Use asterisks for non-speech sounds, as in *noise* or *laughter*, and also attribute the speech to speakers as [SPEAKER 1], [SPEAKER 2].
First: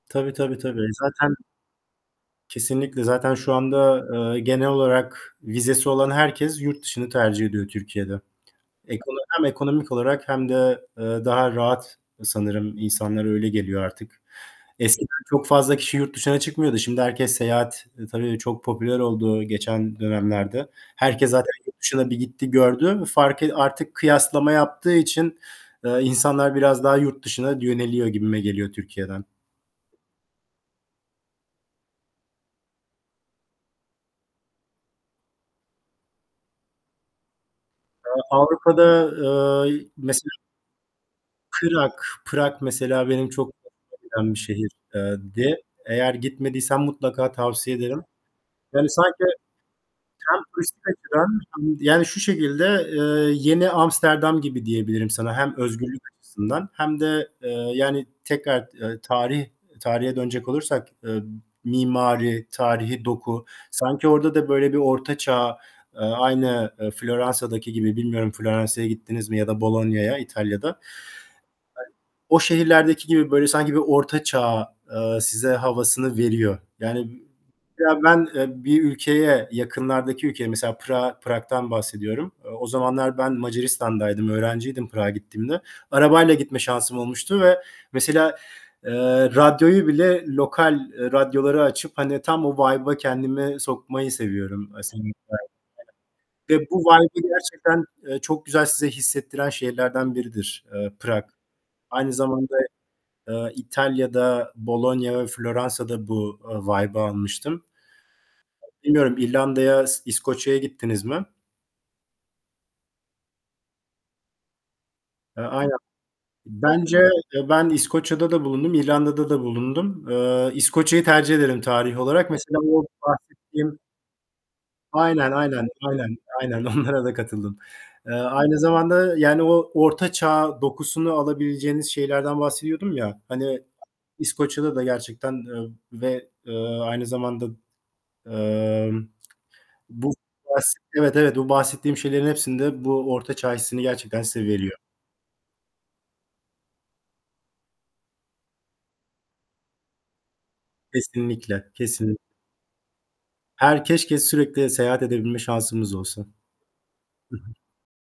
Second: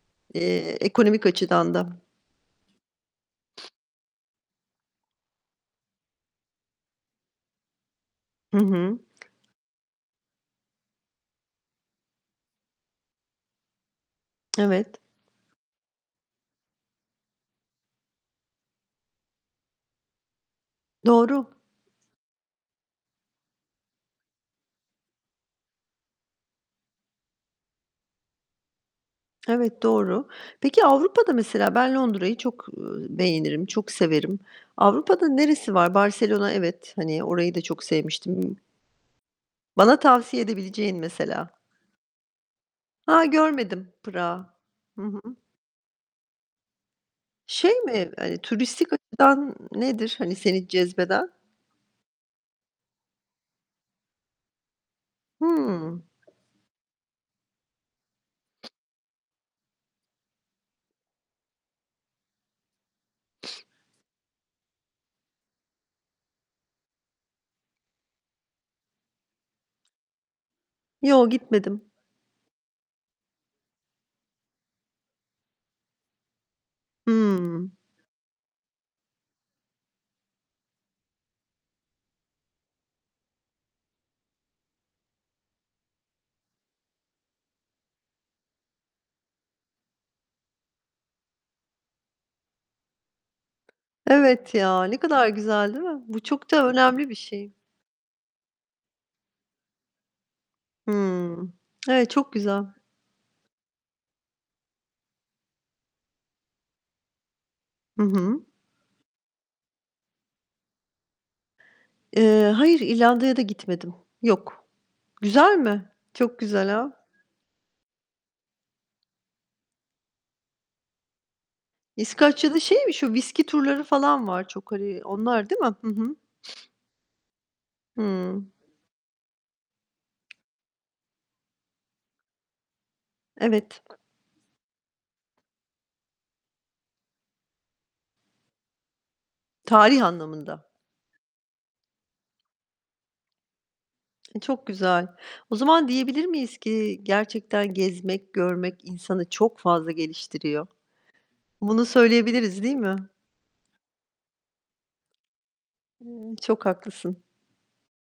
[SPEAKER 1] Tabii, tabii,
[SPEAKER 2] Eee,
[SPEAKER 1] tabii.
[SPEAKER 2] ekonomik
[SPEAKER 1] Zaten
[SPEAKER 2] açıdan da.
[SPEAKER 1] Kesinlikle. Zaten şu anda, eee, genel olarak vizesi olan herkes yurt dışını tercih ediyor Türkiye'de.
[SPEAKER 2] Hı hı.
[SPEAKER 1] Ekono hem ekonomik olarak hem de, eee, daha rahat sanırım insanlara öyle geliyor artık.
[SPEAKER 2] Evet.
[SPEAKER 1] Eskiden çok fazla kişi yurt dışına çıkmıyordu. Şimdi herkes seyahat, eee, tabii çok popüler oldu geçen dönemlerde. Herkes
[SPEAKER 2] Doğru.
[SPEAKER 1] zaten yurt dışına bir gitti, gördü. Farkı artık kıyaslama yaptığı için, eee, insanlar biraz daha yurt dışına yöneliyor gibime geliyor Türkiye'den.
[SPEAKER 2] Evet, doğru. Peki Avrupa'da mesela ben Londra'yı çok, ııı, beğenirim, çok severim. Avrupa'da neresi var? Barselona evet, hani, orayı da çok
[SPEAKER 1] Eee,
[SPEAKER 2] sevmiştim.
[SPEAKER 1] Avrupa'da, eee,
[SPEAKER 2] Bana
[SPEAKER 1] mesela
[SPEAKER 2] tavsiye edebileceğin mesela?
[SPEAKER 1] Prag. Prag mesela
[SPEAKER 2] Ha,
[SPEAKER 1] benim çok
[SPEAKER 2] görmedim.
[SPEAKER 1] *unintelligible* giden bir
[SPEAKER 2] Prag'ı.
[SPEAKER 1] şehir
[SPEAKER 2] Hı
[SPEAKER 1] eee,
[SPEAKER 2] hı.
[SPEAKER 1] di. Eğer gitmediysen mutlaka
[SPEAKER 2] Şey
[SPEAKER 1] tavsiye ederim.
[SPEAKER 2] mi, hani, turistik
[SPEAKER 1] Yani sanki
[SPEAKER 2] açıdan nedir, hani,
[SPEAKER 1] hem
[SPEAKER 2] seni
[SPEAKER 1] turistik açıdan
[SPEAKER 2] cezbeden?
[SPEAKER 1] hem yani şu şekilde, eee, yeni Amsterdam gibi diyebilirim sana. Hem özgürlük
[SPEAKER 2] Hımm.
[SPEAKER 1] açısından hem de, eee, yani tekrar, eee, tarih tarihe dönecek olursak, eee, mimari, tarihî doku. Sanki orada da böyle bir Orta Çağ, eee, aynı, eee Floransa'daki gibi. Bilmiyorum Floransa'ya gittiniz mi ya da Bologna'ya İtalya'da.
[SPEAKER 2] Yo, gitmedim.
[SPEAKER 1] *unintelligible* O şehirlerdeki gibi böyle sanki bir Orta Çağ, eee, size havasını veriyor. Yani
[SPEAKER 2] Hımm.
[SPEAKER 1] mesela ben, eee, bir ülkeye, yakınlardaki ülkeye, mesela Prag'a Prag'dan bahsediyorum. Eee, o zamanlar ben Macaristan'daydım, öğrenciydim Prag'a gittiğimde. Arabayla gitme şansım olmuştu ve mesela, eee, radyoyu bile lokal, eee, radyoları açıp, hani, tam o vibe'a kendimi sokmayı
[SPEAKER 2] Evet
[SPEAKER 1] seviyorum.
[SPEAKER 2] ya, ne
[SPEAKER 1] *unintelligible*
[SPEAKER 2] kadar güzel değil mi? Bu çok
[SPEAKER 1] Ve
[SPEAKER 2] da
[SPEAKER 1] bu
[SPEAKER 2] önemli bir
[SPEAKER 1] vibe'ı
[SPEAKER 2] şey.
[SPEAKER 1] gerçekten, eee, çok güzel size hissettiren şehirlerden biridir, eee, Prag.
[SPEAKER 2] Hımm. Evet,
[SPEAKER 1] Aynı
[SPEAKER 2] çok
[SPEAKER 1] zamanda,
[SPEAKER 2] güzel.
[SPEAKER 1] eee, İtalya'da Bologna ve Floransa'da bu, ııı, vibe'ı almıştım.
[SPEAKER 2] Hı hı.
[SPEAKER 1] Bilmiyorum İrlanda'ya, İs İskoçya'ya gittiniz mi?
[SPEAKER 2] Eee, hayır, İrlanda'ya da gitmedim. Yok.
[SPEAKER 1] Eee,
[SPEAKER 2] Güzel
[SPEAKER 1] aynen.
[SPEAKER 2] mi? Çok güzel
[SPEAKER 1] Bence
[SPEAKER 2] ha!
[SPEAKER 1] eee, ben İskoçya'da da bulundum, İrlanda'da da bulundum. Eee, İskoçya'yı tercih ederim tarih olarak. Mesela
[SPEAKER 2] İskoçya'da
[SPEAKER 1] o
[SPEAKER 2] şey mi, şu viski
[SPEAKER 1] bahsettiğim
[SPEAKER 2] turları falan var çok, hani.
[SPEAKER 1] Aynen,
[SPEAKER 2] Onlar değil mi?
[SPEAKER 1] aynen,
[SPEAKER 2] Hı hı.
[SPEAKER 1] aynen, aynen onlara da katıldım. Eee,
[SPEAKER 2] Hımm.
[SPEAKER 1] aynı zamanda, yani o Orta Çağ dokusunu alabileceğiniz şehirlerden bahsediyordum ya, hani,
[SPEAKER 2] Evet.
[SPEAKER 1] İskoçya'da da gerçekten, eee, ve, eee, aynı zamanda emm,
[SPEAKER 2] Tarih
[SPEAKER 1] bu bahs
[SPEAKER 2] anlamında.
[SPEAKER 1] Evet, evet, bu bahsettiğim şeylerin hepsinde bu Orta Çağ hissini gerçekten size
[SPEAKER 2] Çok
[SPEAKER 1] veriyor.
[SPEAKER 2] güzel. O zaman diyebilir miyiz ki gerçekten gezmek, görmek insanı çok fazla geliştiriyor?
[SPEAKER 1] Kesinlikle,
[SPEAKER 2] Bunu
[SPEAKER 1] kesin.
[SPEAKER 2] söyleyebiliriz değil mi?
[SPEAKER 1] Her keşke sürekli seyahat edebilme şansımız olsa.
[SPEAKER 2] Çok haklısın.
[SPEAKER 1] Hı hı.